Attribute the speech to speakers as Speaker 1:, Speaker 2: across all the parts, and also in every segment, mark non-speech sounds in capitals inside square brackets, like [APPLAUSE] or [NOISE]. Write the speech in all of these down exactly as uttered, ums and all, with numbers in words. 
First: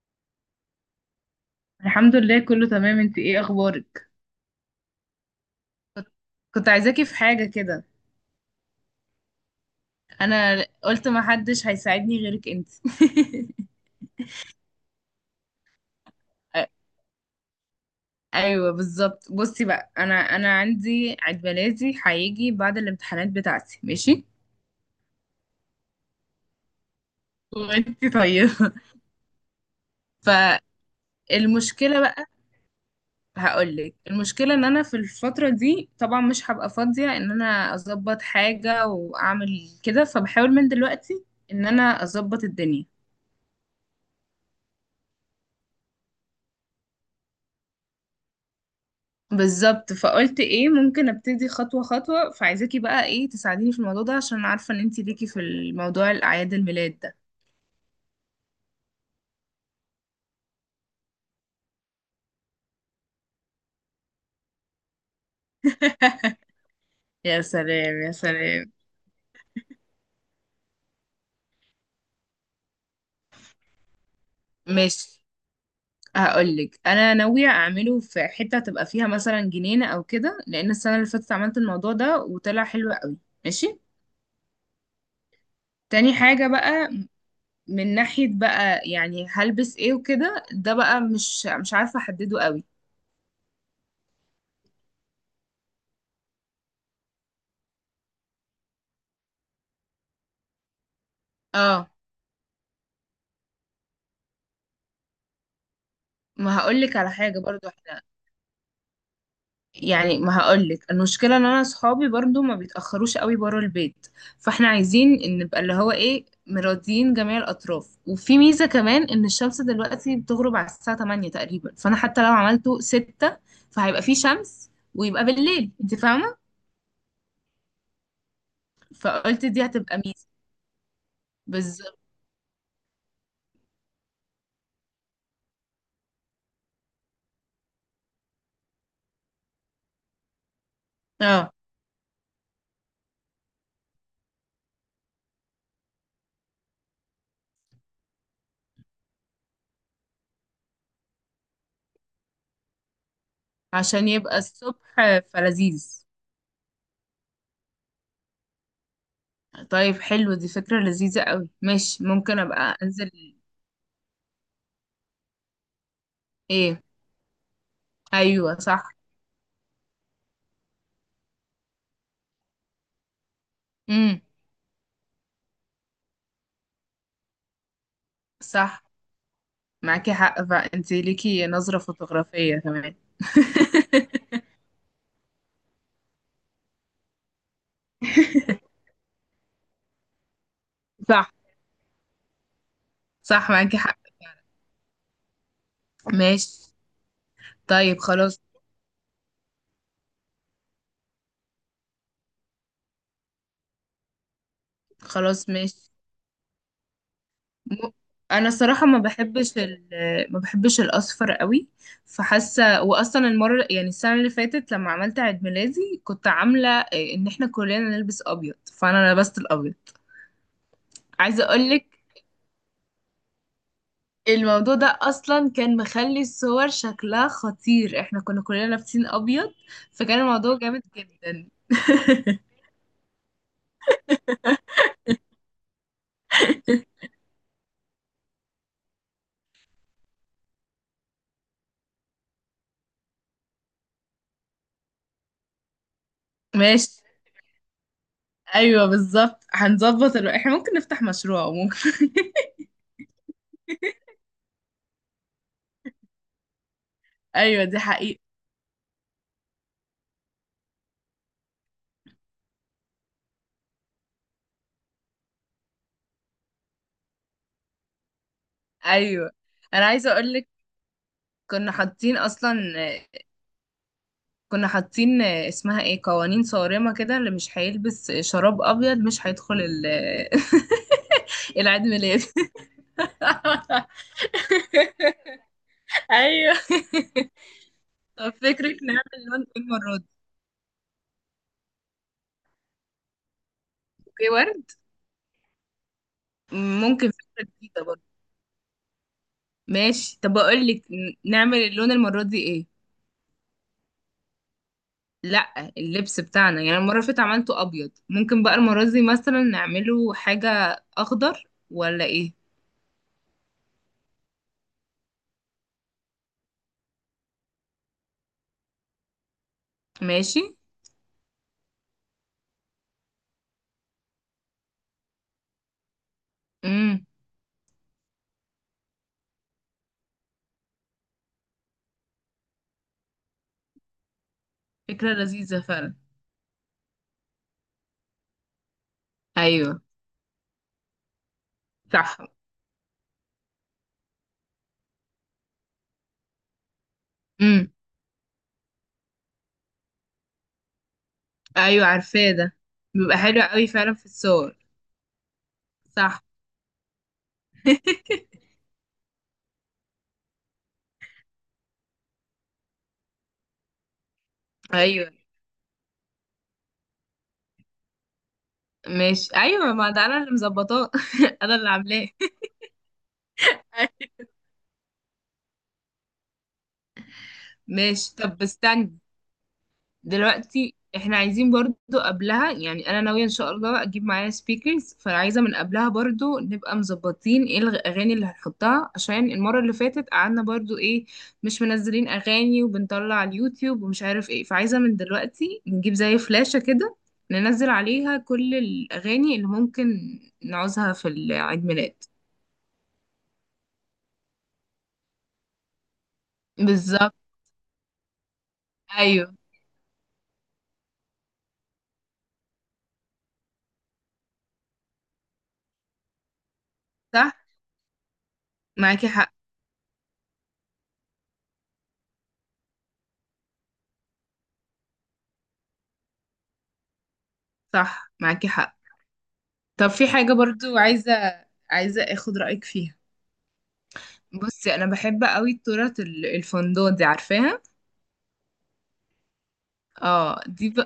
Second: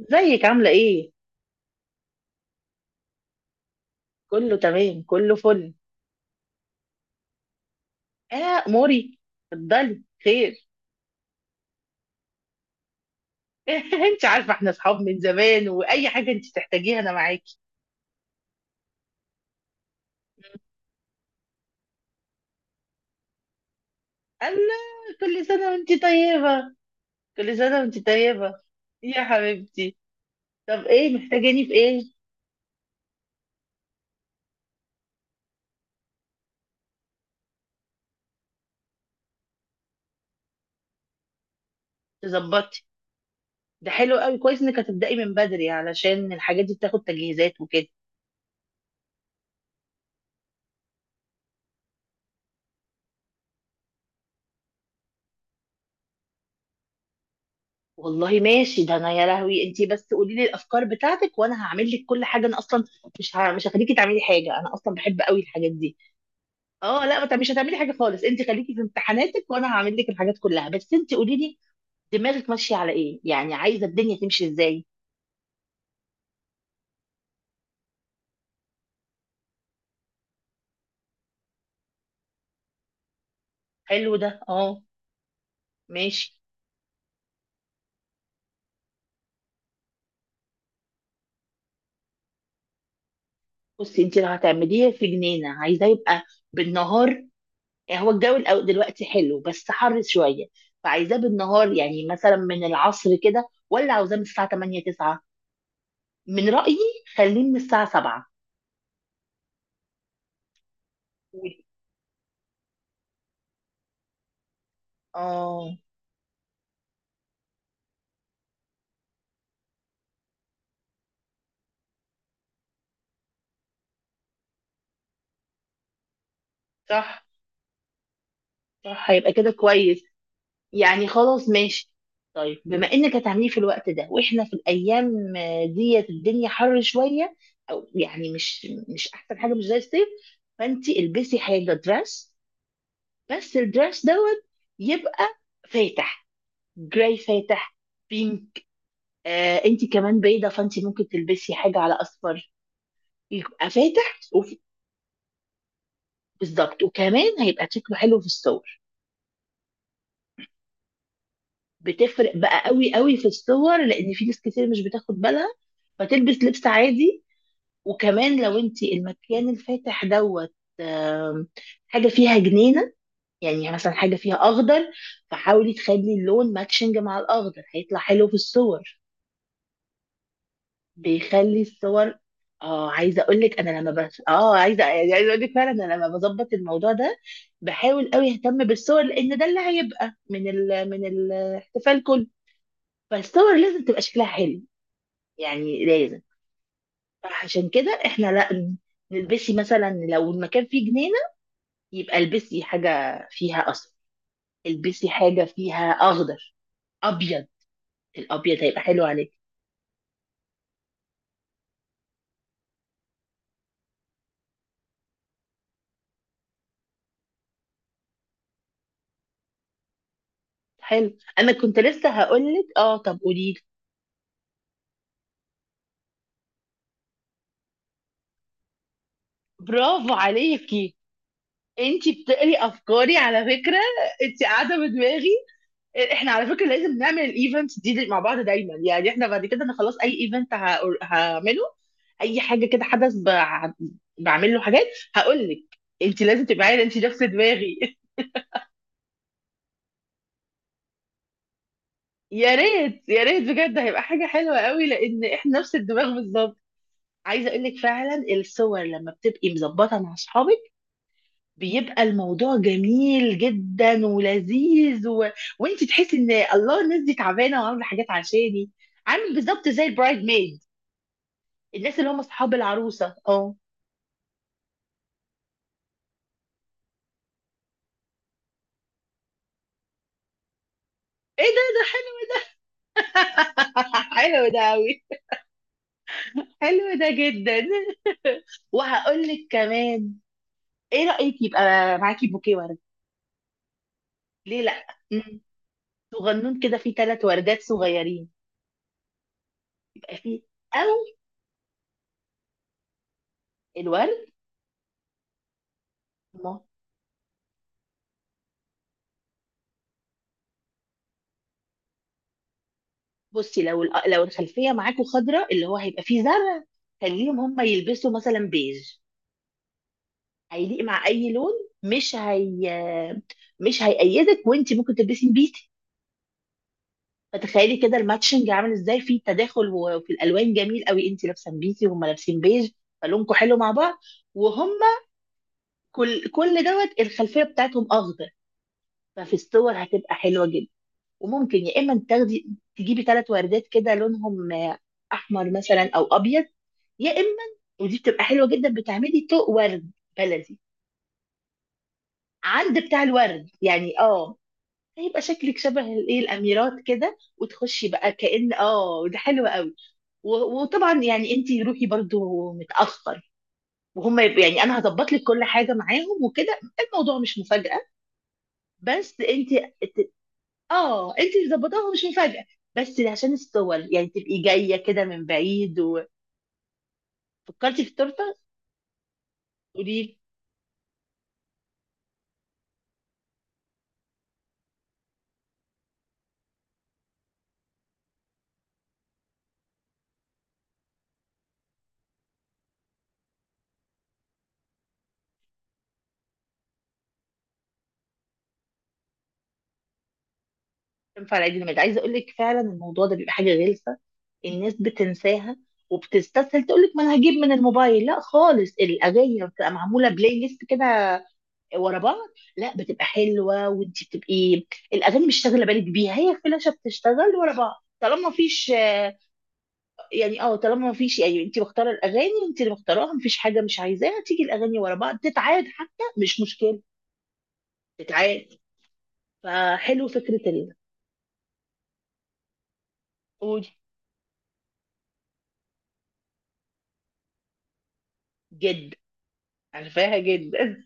Speaker 1: ازيك عاملة ايه؟
Speaker 2: الحمد لله كله تمام. انت ايه اخبارك؟
Speaker 1: كله تمام كله فل.
Speaker 2: كنت عايزاكي في حاجة كده.
Speaker 1: اه موري. اتفضلي
Speaker 2: انا
Speaker 1: خير.
Speaker 2: قلت ما حدش هيساعدني غيرك انت.
Speaker 1: [LAUGHS] انت عارفة احنا اصحاب من زمان واي حاجة انت
Speaker 2: [LAUGHS]
Speaker 1: تحتاجيها انا معاكي.
Speaker 2: ايوه بالظبط. بصي بقى، انا انا عندي عيد ميلادي هيجي بعد الامتحانات بتاعتي، ماشي؟
Speaker 1: الله، كل سنة وانت طيبة، كل سنة
Speaker 2: وانت
Speaker 1: وانت طيبة،
Speaker 2: طيبة.
Speaker 1: يا حبيبتي.
Speaker 2: [LAUGHS]
Speaker 1: طب ايه محتاجاني في
Speaker 2: فالمشكلة
Speaker 1: ايه؟
Speaker 2: بقى، هقولك المشكلة ان انا في الفترة دي طبعا مش هبقى فاضية ان انا اظبط حاجة واعمل كده، فبحاول من دلوقتي ان انا اظبط
Speaker 1: تظبطي.
Speaker 2: الدنيا
Speaker 1: ده حلو قوي، كويس انك هتبدأي من بدري علشان الحاجات دي بتاخد تجهيزات.
Speaker 2: بالظبط. فقلت ايه، ممكن ابتدي خطوة خطوة، فعايزاكي بقى ايه تساعديني في الموضوع ده، عشان أنا عارفة ان انتي ليكي في الموضوع الاعياد الميلاد ده.
Speaker 1: والله ماشي، ده انا يا لهوي، انتي بس قولي لي الافكار بتاعتك وانا هعمل لك كل حاجه. انا اصلا مش ه... مش هخليكي تعملي حاجه، انا اصلا بحب قوي الحاجات دي.
Speaker 2: [LAUGHS]
Speaker 1: اه لا، ما
Speaker 2: يا
Speaker 1: تعمليش- مش هتعملي حاجه
Speaker 2: سلام يا
Speaker 1: خالص، انتي
Speaker 2: سلام.
Speaker 1: خليكي في امتحاناتك وانا هعمل لك الحاجات كلها، بس انتي قولي لي دماغك ماشيه على ايه، يعني عايزه الدنيا تمشي ازاي.
Speaker 2: ماشي، هقولك انا ناوية اعمله في حتة تبقى فيها مثلا جنينة او كده، لان السنة اللي فاتت عملت الموضوع ده وطلع حلو قوي. ماشي.
Speaker 1: حلو ده، اه
Speaker 2: تاني
Speaker 1: ماشي.
Speaker 2: حاجة بقى، من ناحية بقى يعني هلبس ايه وكده، ده بقى مش مش عارفة احدده قوي.
Speaker 1: بصي انتي لو هتعمليه في جنينه عايزاه يبقى بالنهار، يعني هو الجو الأو- دلوقتي حلو بس حر شويه، فعايزاه بالنهار
Speaker 2: اه،
Speaker 1: يعني مثلا من العصر كده ولا عاوزاه من الساعه تمانية تسعة؟ من
Speaker 2: ما
Speaker 1: رأيي
Speaker 2: هقولك على حاجة
Speaker 1: خليه من
Speaker 2: برضو،
Speaker 1: الساعة
Speaker 2: احنا
Speaker 1: سبعة.
Speaker 2: يعني ما هقولك المشكله ان انا اصحابي برضو ما بيتاخروش قوي بره البيت، فاحنا عايزين ان نبقى
Speaker 1: اه
Speaker 2: اللي هو ايه، مراضيين جميع الاطراف. وفي ميزه كمان ان الشمس دلوقتي بتغرب على الساعه تمانية تقريبا، فانا حتى لو عملته ستة فهيبقى في شمس ويبقى بالليل، انت فاهمه؟
Speaker 1: صح، صح هيبقى
Speaker 2: فقلت
Speaker 1: كده
Speaker 2: دي هتبقى
Speaker 1: كويس،
Speaker 2: ميزه
Speaker 1: يعني خلاص ماشي.
Speaker 2: بالظبط.
Speaker 1: طيب بما انك هتعمليه في الوقت ده واحنا في الايام آه، ديت الدنيا حر شويه، او يعني مش مش احسن حاجه، مش زي الصيف، فانت البسي
Speaker 2: اه،
Speaker 1: حاجه دراس، بس الدراس دوت يبقى فاتح، جراي فاتح، بينك. آه انت كمان بيضه فانت ممكن تلبسي حاجه على اصفر، يبقى
Speaker 2: عشان
Speaker 1: فاتح
Speaker 2: يبقى
Speaker 1: وف-
Speaker 2: الصبح فلذيذ.
Speaker 1: بالظبط. وكمان هيبقى شكله حلو في الصور.
Speaker 2: طيب حلو، دي فكره لذيذه قوي، ماشي،
Speaker 1: بتفرق
Speaker 2: ممكن
Speaker 1: بقى
Speaker 2: ابقى
Speaker 1: قوي
Speaker 2: انزل.
Speaker 1: قوي في الصور، لان في ناس كتير مش بتاخد بالها فتلبس لبس
Speaker 2: ايه؟
Speaker 1: عادي. وكمان
Speaker 2: ايوه
Speaker 1: لو انت
Speaker 2: صح.
Speaker 1: المكان الفاتح دوت، آم، حاجه فيها جنينه، يعني مثلا حاجه
Speaker 2: امم.
Speaker 1: فيها اخضر، فحاولي تخلي اللون ماتشنج مع الاخضر هيطلع حلو في
Speaker 2: صح
Speaker 1: الصور،
Speaker 2: معاكي حق، فانت ليكي
Speaker 1: بيخلي
Speaker 2: نظرة
Speaker 1: الصور.
Speaker 2: فوتوغرافية
Speaker 1: اه
Speaker 2: كمان.
Speaker 1: عايزه اقول لك، انا لما بس اه عايزه، يعني عايزه اقول لك فعلا انا لما بظبط الموضوع ده بحاول قوي اهتم
Speaker 2: [LAUGHS]
Speaker 1: بالصور، لان ده اللي هيبقى من ال... من
Speaker 2: صح.
Speaker 1: الاحتفال كله.
Speaker 2: صح
Speaker 1: فالصور
Speaker 2: معاكي
Speaker 1: لازم
Speaker 2: حق.
Speaker 1: تبقى شكلها حلو، يعني لازم.
Speaker 2: ماشي.
Speaker 1: عشان
Speaker 2: طيب
Speaker 1: كده احنا
Speaker 2: خلاص.
Speaker 1: لا نلبسي مثلا، لو المكان فيه جنينة يبقى البسي حاجة فيها أصفر، البسي حاجة
Speaker 2: خلاص
Speaker 1: فيها
Speaker 2: ماشي.
Speaker 1: أخضر، أبيض،
Speaker 2: م- انا
Speaker 1: الأبيض هيبقى
Speaker 2: الصراحة ما
Speaker 1: حلو عليك.
Speaker 2: بحبش ال... ما بحبش الاصفر قوي. فحاسة واصلا المرة، يعني السنة اللي فاتت لما عملت عيد ميلادي، كنت عاملة إيه، ان احنا كلنا نلبس ابيض، فانا لبست الابيض.
Speaker 1: حلو،
Speaker 2: عايزة
Speaker 1: أنا كنت
Speaker 2: اقولك،
Speaker 1: لسه هقولك، اه طب قوليلي،
Speaker 2: الموضوع ده اصلا كان مخلي الصور شكلها خطير، احنا كنا كلنا لابسين ابيض،
Speaker 1: برافو
Speaker 2: فكان الموضوع جامد
Speaker 1: عليكي،
Speaker 2: جدا.
Speaker 1: انتي بتقري أفكاري على فكرة، انتي قاعدة بدماغي. احنا على فكره لازم
Speaker 2: [LAUGHS]
Speaker 1: نعمل الايفنتس دي دي مع بعض دايما، يعني احنا بعد كده انا خلاص اي ايفنت هعمله، اي حاجه كده حدث بع- بعمل له حاجات. هقول لك انت لازم تبقى عارفه
Speaker 2: ماشي.
Speaker 1: انت نفس دماغي. [LAUGHS]
Speaker 2: ايوه بالظبط، هنظبط الو... احنا ممكن نفتح مشروع، ممكن. [LAUGHS]
Speaker 1: يا ريت يا ريت بجد، هيبقى حاجه حلوه قوي لان احنا نفس الدماغ بالظبط. عايزه اقول
Speaker 2: ايوه
Speaker 1: لك
Speaker 2: دي حقيقة.
Speaker 1: فعلا، الصور لما بتبقي مظبطه مع اصحابك بيبقى الموضوع جميل جدا ولذيذ و... وانت تحسي ان الله الناس دي تعبانه وعامله حاجات عشاني،
Speaker 2: ايوه.
Speaker 1: عامل بالظبط زي
Speaker 2: انا عايزه
Speaker 1: البرايد
Speaker 2: اقول لك،
Speaker 1: ميد،
Speaker 2: كنا
Speaker 1: الناس اللي
Speaker 2: حاطين
Speaker 1: هم
Speaker 2: اصلا،
Speaker 1: اصحاب العروسه اه.
Speaker 2: كنا حاطين اسمها ايه، قوانين صارمه كده، اللي مش هيلبس شراب ابيض مش هيدخل ال...
Speaker 1: ايه
Speaker 2: [LAUGHS]
Speaker 1: ده،
Speaker 2: العيد
Speaker 1: ده حلو.
Speaker 2: ميلاد.
Speaker 1: [LAUGHS]
Speaker 2: [LAUGHS]
Speaker 1: حلو ده قوي،
Speaker 2: ايوه.
Speaker 1: حلو ده جدا.
Speaker 2: طب فكرك نعمل
Speaker 1: وهقول لك
Speaker 2: لون ايه المرة دي؟
Speaker 1: كمان، ايه رايك يبقى معاكي بوكيه ورد؟
Speaker 2: اوكي،
Speaker 1: ليه
Speaker 2: ورد.
Speaker 1: لا مم. صغنون كده فيه
Speaker 2: ممكن
Speaker 1: ثلاث
Speaker 2: فكرة
Speaker 1: وردات
Speaker 2: جديدة برضه.
Speaker 1: صغيرين، يبقى
Speaker 2: ماشي، طب
Speaker 1: فيه،
Speaker 2: اقول لك،
Speaker 1: او
Speaker 2: نعمل اللون المرة دي ايه؟
Speaker 1: الورد.
Speaker 2: لا اللبس
Speaker 1: ما
Speaker 2: بتاعنا يعني، المرة اللي فاتت عملته ابيض، ممكن بقى المرة دي مثلا نعمله حاجة اخضر ولا ايه؟
Speaker 1: بصي، لو الأ- لو الخلفيه معاكوا خضراء اللي هو هيبقى فيه زرع، خليهم هم يلبسوا مثلا بيج،
Speaker 2: ماشي.
Speaker 1: هيليق مع اي لون، مش هي، مش هيقيدك وانت ممكن تلبسي بيتي.
Speaker 2: امم.
Speaker 1: فتخيلي كده الماتشنج عامل ازاي في تداخل و- وفي الالوان جميل قوي، انت لابسه بيتي وهم لابسين بيج، فلونكم حلو مع بعض، وهم
Speaker 2: فكرة لذيذة فعلا.
Speaker 1: كل كل دوت الخلفيه بتاعتهم اخضر، ففي
Speaker 2: ايوه
Speaker 1: الصور هتبقى حلوه جدا. وممكن يا اما
Speaker 2: صح.
Speaker 1: تاخدي تجيبي ثلاث وردات كده لونهم آه، احمر مثلا او ابيض، يا اما
Speaker 2: امم.
Speaker 1: ودي بتبقى حلوه جدا، بتعملي طوق ورد بلدي
Speaker 2: ايوه عارفاه ده،
Speaker 1: عند بتاع
Speaker 2: بيبقى حلو
Speaker 1: الورد
Speaker 2: قوي فعلا
Speaker 1: يعني
Speaker 2: في
Speaker 1: اه،
Speaker 2: الصور.
Speaker 1: هيبقى شكلك شبه الايه
Speaker 2: صح.
Speaker 1: الاميرات كده وتخشي بقى
Speaker 2: [LAUGHS]
Speaker 1: كأن اه، ده حلو قوي. و- وطبعا يعني انت روحي برضو متأخر، وهم يبقوا يعني انا
Speaker 2: ايوه.
Speaker 1: هظبط لك كل حاجه معاهم وكده الموضوع مش مفاجاه، بس
Speaker 2: ماشي.
Speaker 1: انت
Speaker 2: ايوه ما ده
Speaker 1: ت-
Speaker 2: انا اللي مظبطاه.
Speaker 1: اه
Speaker 2: [LAUGHS]
Speaker 1: انت اللي
Speaker 2: انا اللي
Speaker 1: ظبطاها، مش
Speaker 2: عاملاه.
Speaker 1: مفاجاه،
Speaker 2: [LAUGHS]
Speaker 1: بس عشان الصور يعني تبقي جايه كده من بعيد. وفكرتي في
Speaker 2: ماشي.
Speaker 1: التورته
Speaker 2: طب استنى،
Speaker 1: قولي لي.
Speaker 2: دلوقتي احنا عايزين برضو قبلها، يعني انا ناوية ان شاء الله اجيب معايا سبيكرز، فعايزة من قبلها برضو نبقى مظبطين ايه الاغاني اللي هنحطها، عشان المرة اللي فاتت قعدنا برضو ايه، مش منزلين اغاني وبنطلع على اليوتيوب ومش عارف ايه. فعايزة من دلوقتي نجيب زي فلاشة كده، ننزل عليها كل الاغاني اللي ممكن نعوزها في
Speaker 1: تنفع لعيد
Speaker 2: العيد
Speaker 1: الميلاد.
Speaker 2: ميلاد.
Speaker 1: عايزه اقول لك فعلا الموضوع ده بيبقى حاجه غلسه، الناس بتنساها وبتستسهل تقول لك ما انا
Speaker 2: بالظبط.
Speaker 1: هجيب من الموبايل، لا خالص،
Speaker 2: ايوه.
Speaker 1: الاغاني لما بتبقى معموله بلاي ليست كده ورا بعض لا بتبقى حلوه، وانت بتبقي الاغاني مش شاغله بالك بيها، هي فلاشه
Speaker 2: صح
Speaker 1: بتشتغل ورا بعض طالما مفيش
Speaker 2: معاكي
Speaker 1: آه،
Speaker 2: حق.
Speaker 1: يعني اه طالما مفيش، يعني انت مختاره الاغاني، انت اللي مختاراها مفيش حاجه مش عايزاها تيجي، الاغاني ورا بعض تتعاد حتى مش مشكله،
Speaker 2: صح
Speaker 1: تتعاد.
Speaker 2: معاكي حق. طب
Speaker 1: فحلو
Speaker 2: في حاجة
Speaker 1: فكره ال
Speaker 2: برضو عايزة، عايزة اخد رأيك فيها.
Speaker 1: قولي.
Speaker 2: بصي انا بحب قوي التورت ال- الفندق دي، عارفاها؟
Speaker 1: جد؟ عارفاها
Speaker 2: اه، دي
Speaker 1: جدا.
Speaker 2: ب...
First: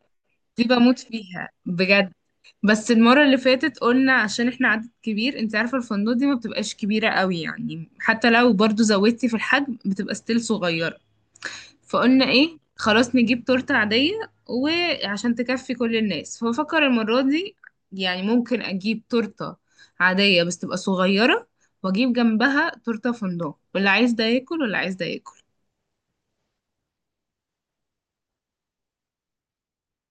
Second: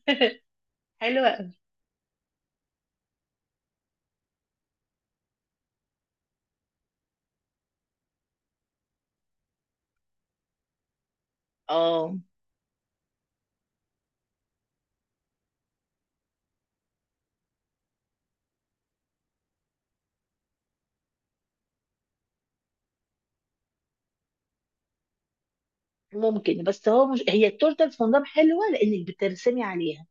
Speaker 2: دي بموت
Speaker 1: [LAUGHS]
Speaker 2: فيها
Speaker 1: حلوه
Speaker 2: بجد. بس المرة اللي فاتت قلنا عشان احنا عدد كبير، انت عارفة الفندق دي ما بتبقاش كبيرة قوي، يعني حتى لو برضو زودتي في الحجم بتبقى ستيل صغيرة،
Speaker 1: اه.
Speaker 2: فقلنا ايه خلاص نجيب تورتة عادية وعشان تكفي كل الناس. فبفكر المرة دي يعني ممكن اجيب تورتة عادية بس تبقى صغيرة، واجيب جنبها تورتة فندق، واللي عايز ده ياكل واللي عايز ده ياكل.
Speaker 1: ممكن، بس هو مش هي التورته الفندق حلوه لانك بترسمي عليها،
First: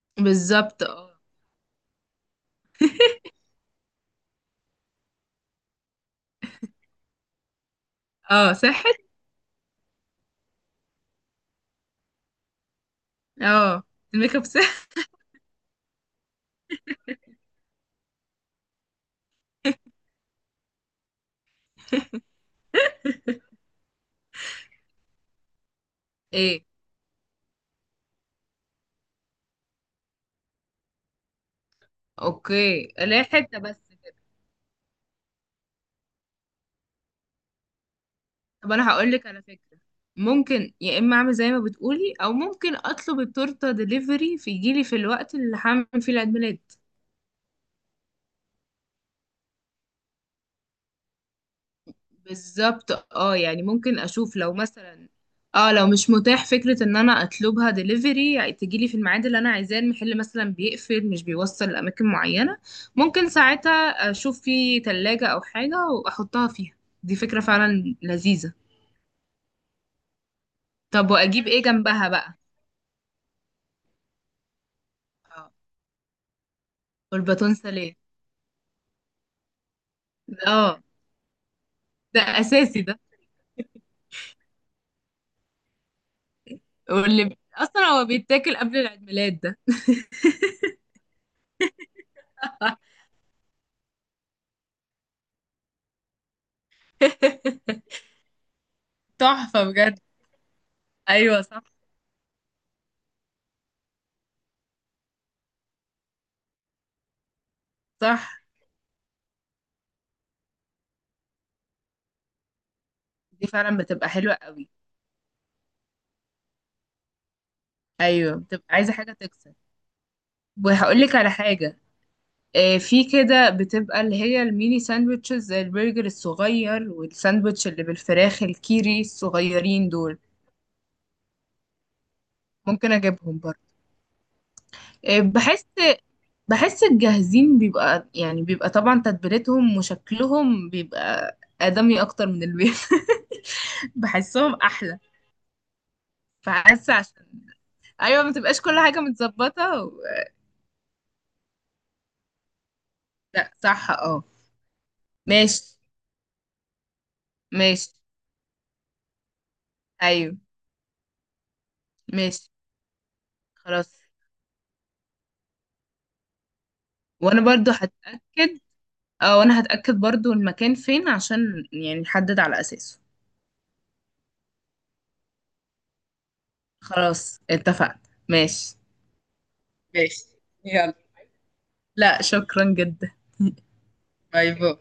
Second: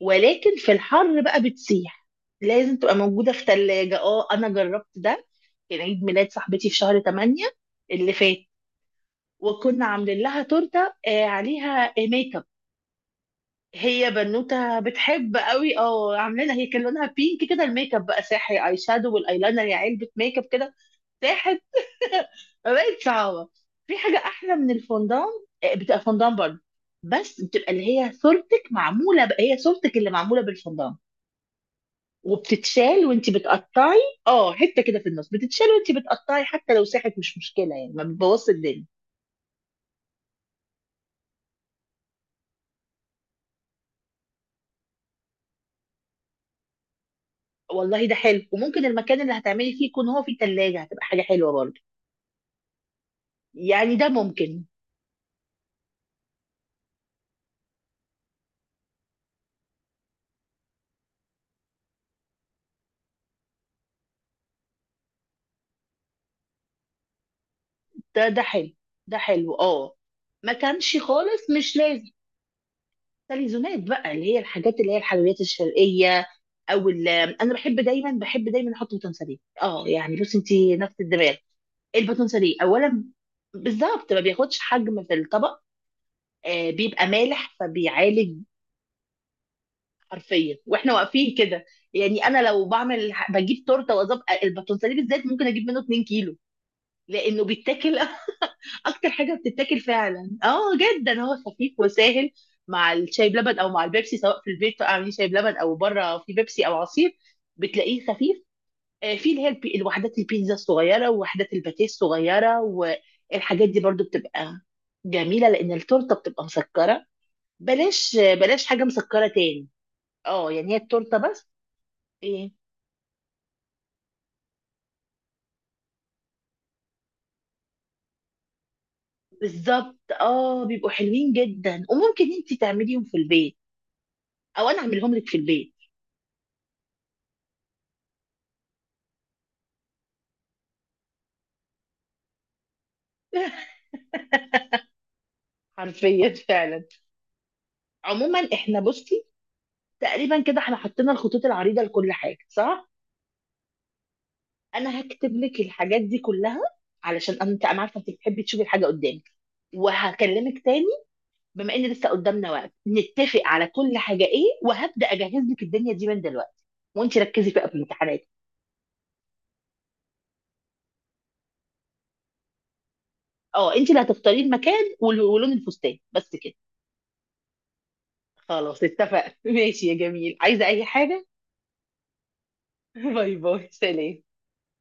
Speaker 1: ولكن في
Speaker 2: بالظبط. اه.
Speaker 1: الحر بقى بتسيح، لازم تبقى موجوده في ثلاجه. اه انا جربت ده، كان عيد ميلاد صاحبتي في شهر تمانية اللي فات،
Speaker 2: اه صحت.
Speaker 1: وكنا عاملين لها تورته آه، عليها ميك اب،
Speaker 2: اه.
Speaker 1: هي
Speaker 2: الميك اب
Speaker 1: بنوته
Speaker 2: صح.
Speaker 1: بتحب قوي اه، عاملينها هي كان لونها بينك كده، الميك اب بقى ساحر، اي شادو والايلاينر، يا علبه ميك اب كده ساحر. [LAUGHS] بقت
Speaker 2: [LAUGHS]
Speaker 1: صعبة. في حاجة أحلى من الفondان، آه، بتبقى فondان برضه،
Speaker 2: ايه؟
Speaker 1: بس بتبقى اللي هي صورتك معمولة بقى، هي صورتك اللي معمولة بالفondان،
Speaker 2: اوكي،
Speaker 1: وبتتشال
Speaker 2: لا
Speaker 1: وانت
Speaker 2: حته بس
Speaker 1: بتقطعي.
Speaker 2: كده.
Speaker 1: اه حتة كده في النص بتتشال وانت بتقطعي، حتى لو ساحت مش مشكلة يعني، ما بتبوظش
Speaker 2: طب
Speaker 1: الدنيا.
Speaker 2: انا هقول لك على فكره، ممكن يا اما اعمل زي ما بتقولي، او ممكن اطلب التورته ديليفري، في يجيلي في الوقت اللي هعمل فيه العيد ميلاد.
Speaker 1: والله ده حلو، وممكن المكان اللي هتعملي فيه يكون هو فيه تلاجة، هتبقى حاجة حلوة برضه،
Speaker 2: بالظبط اه، يعني
Speaker 1: يعني
Speaker 2: ممكن
Speaker 1: ده
Speaker 2: اشوف لو
Speaker 1: ممكن.
Speaker 2: مثلا، اه لو مش متاح فكرة ان انا اطلبها دليفري، يعني تجيلي في الميعاد اللي انا عايزاه، المحل مثلا بيقفل مش بيوصل لاماكن معينة، ممكن ساعتها اشوف في تلاجة او حاجة واحطها فيها. دي فكرة فعلا
Speaker 1: ده ده
Speaker 2: لذيذة.
Speaker 1: حلو، ده حلو اه، ما كانش
Speaker 2: طب واجيب
Speaker 1: خالص
Speaker 2: ايه
Speaker 1: مش
Speaker 2: جنبها
Speaker 1: لازم.
Speaker 2: بقى؟
Speaker 1: تليزونات بقى اللي هي الحاجات، اللي هي الحلويات
Speaker 2: اه
Speaker 1: الشرقية، او ال- انا
Speaker 2: والباتون
Speaker 1: بحب
Speaker 2: ساليه،
Speaker 1: دايما بحب دايما احط باتون ساليه، اه يعني بص انت
Speaker 2: اه
Speaker 1: نفس الدماغ.
Speaker 2: ده
Speaker 1: الباتون ساليه
Speaker 2: اساسي ده.
Speaker 1: اولا، بالظبط ما بياخدش حجم في الطبق، آه بيبقى
Speaker 2: واللي ب-
Speaker 1: مالح
Speaker 2: اصلا هو
Speaker 1: فبيعالج،
Speaker 2: بيتاكل قبل العيد ميلاد ده.
Speaker 1: حرفيا واحنا واقفين كده، يعني انا لو بعمل بجيب تورته واظبط الباتون ساليه بالذات ممكن اجيب منه 2 كيلو لانه بيتاكل.
Speaker 2: [LAUGHS]
Speaker 1: [LAUGHS] اكتر حاجه
Speaker 2: تحفة
Speaker 1: بتتاكل
Speaker 2: بجد.
Speaker 1: فعلا اه جدا، هو
Speaker 2: ايوه صح.
Speaker 1: خفيف وسهل مع الشاي بلبن او مع البيبسي، سواء في البيت اعملي شاي بلبن او بره في بيبسي او عصير، بتلاقيه
Speaker 2: صح.
Speaker 1: خفيف. آه، في اللي هي البي- الوحدات البيتزا الصغيره، ووحدات الباتيه الصغيره،
Speaker 2: دي
Speaker 1: والحاجات
Speaker 2: فعلا
Speaker 1: دي برضو
Speaker 2: بتبقى حلوة
Speaker 1: بتبقى
Speaker 2: قوي.
Speaker 1: جميله، لان التورته بتبقى مسكره، بلاش آه،
Speaker 2: ايوه
Speaker 1: بلاش
Speaker 2: بتبقى
Speaker 1: حاجه
Speaker 2: عايزه حاجه
Speaker 1: مسكره
Speaker 2: تكسر.
Speaker 1: تاني، اه يعني هي
Speaker 2: وهقول لك
Speaker 1: التورته
Speaker 2: على
Speaker 1: بس.
Speaker 2: حاجه،
Speaker 1: ايه
Speaker 2: آه، في كده بتبقى اللي هي الميني ساندوتشز، زي البرجر الصغير والساندوتش اللي بالفراخ، الكيري الصغيرين
Speaker 1: بالظبط
Speaker 2: دول.
Speaker 1: اه، بيبقوا حلوين جدا، وممكن انت
Speaker 2: ممكن
Speaker 1: تعمليهم في
Speaker 2: اجيبهم
Speaker 1: البيت
Speaker 2: برضه.
Speaker 1: او انا اعملهم
Speaker 2: آه،
Speaker 1: لك في
Speaker 2: بحس
Speaker 1: البيت.
Speaker 2: بحس الجاهزين بيبقى يعني بيبقى طبعا تتبيلتهم وشكلهم بيبقى آدمي اكتر من البيت. [LAUGHS]
Speaker 1: [LAUGHS]
Speaker 2: بحسهم احلى.
Speaker 1: حرفيا فعلا.
Speaker 2: فحاسه عشان، ايوه ما
Speaker 1: عموما
Speaker 2: تبقاش كل
Speaker 1: احنا
Speaker 2: حاجه
Speaker 1: بصي،
Speaker 2: متظبطه و...
Speaker 1: تقريبا كده احنا حطينا الخطوط العريضه لكل حاجه صح،
Speaker 2: لا صح اه.
Speaker 1: انا هكتب لك
Speaker 2: ماشي.
Speaker 1: الحاجات دي كلها، علشان أنا- انت انا
Speaker 2: ماشي.
Speaker 1: عارفه انت بتحبي تشوفي الحاجه قدامك،
Speaker 2: ايوه.
Speaker 1: وهكلمك تاني بما ان لسه
Speaker 2: ماشي.
Speaker 1: قدامنا وقت، نتفق على
Speaker 2: خلاص.
Speaker 1: كل حاجه ايه، وهبدا اجهز لك الدنيا دي من دلوقتي، وانت
Speaker 2: وانا
Speaker 1: ركزي بقى
Speaker 2: برضو
Speaker 1: في الامتحانات.
Speaker 2: هتأكد، اه وانا هتأكد برضو المكان فين عشان يعني نحدد على اساسه.
Speaker 1: اه انت اللي هتختاري المكان وال- ولون الفستان، بس كده.
Speaker 2: خلاص اتفقنا. ماشي.
Speaker 1: خلاص اتفقنا. [LAUGHS] ماشي يا
Speaker 2: ماشي.
Speaker 1: جميل، عايزه اي
Speaker 2: يلا.
Speaker 1: حاجه؟
Speaker 2: لا شكرا جدا.
Speaker 1: [LAUGHS] باي باي، سلام.
Speaker 2: [LAUGHS] باي باي.